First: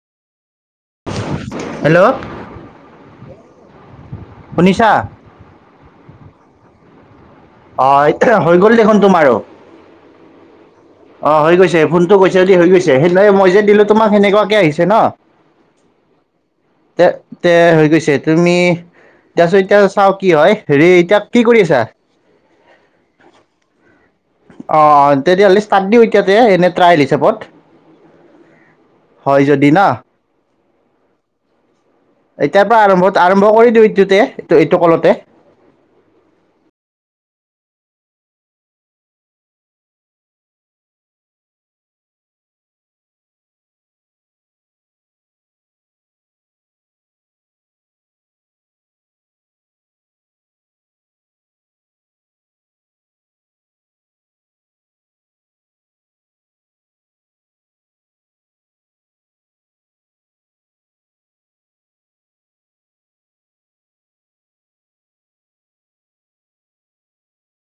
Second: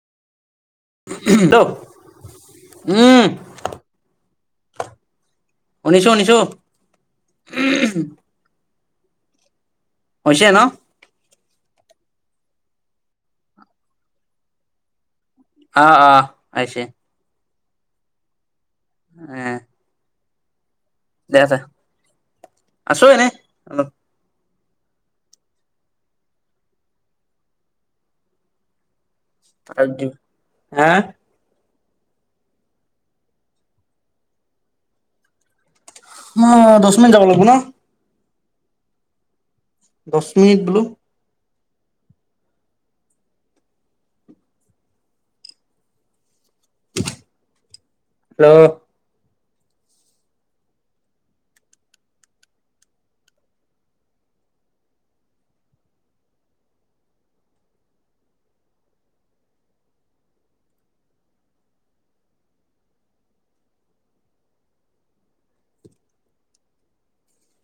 Hello, উম। শুনিছা? শুনিছোঁ শুনিছোঁ। অ' এতিয়া হৈ গল দেখোন তোমাৰো। হৈছে ন? অ' হৈ গৈছে, ফোনটো গৈছে যদি হৈ গৈছে, সেইদিনা মই যে দিলো তোমাক সেনেকুৱাকে আহিছে ন? অ' অ' আহিছে। তে তে হৈ গৈছে, তুমি এ দে চোন এতিয়া চাউ কি হয়। হেৰি এতিয়া দে কি দে কৰি আছা আছো এনে অলপ অঁ তেতিয়াহ'লেি তাত দি এতিয়াতে এনে ট্ৰাইেল হিচাপত হয় যদি না হা এতিয়াৰ পৰা আৰম্ভ আৰম্ভ কৰি দিওঁ এইটোতে এই এইটো কলতে মই দহ মিনিট যাব লাগিব ন দহ মিনিট বোলো হেল্ল'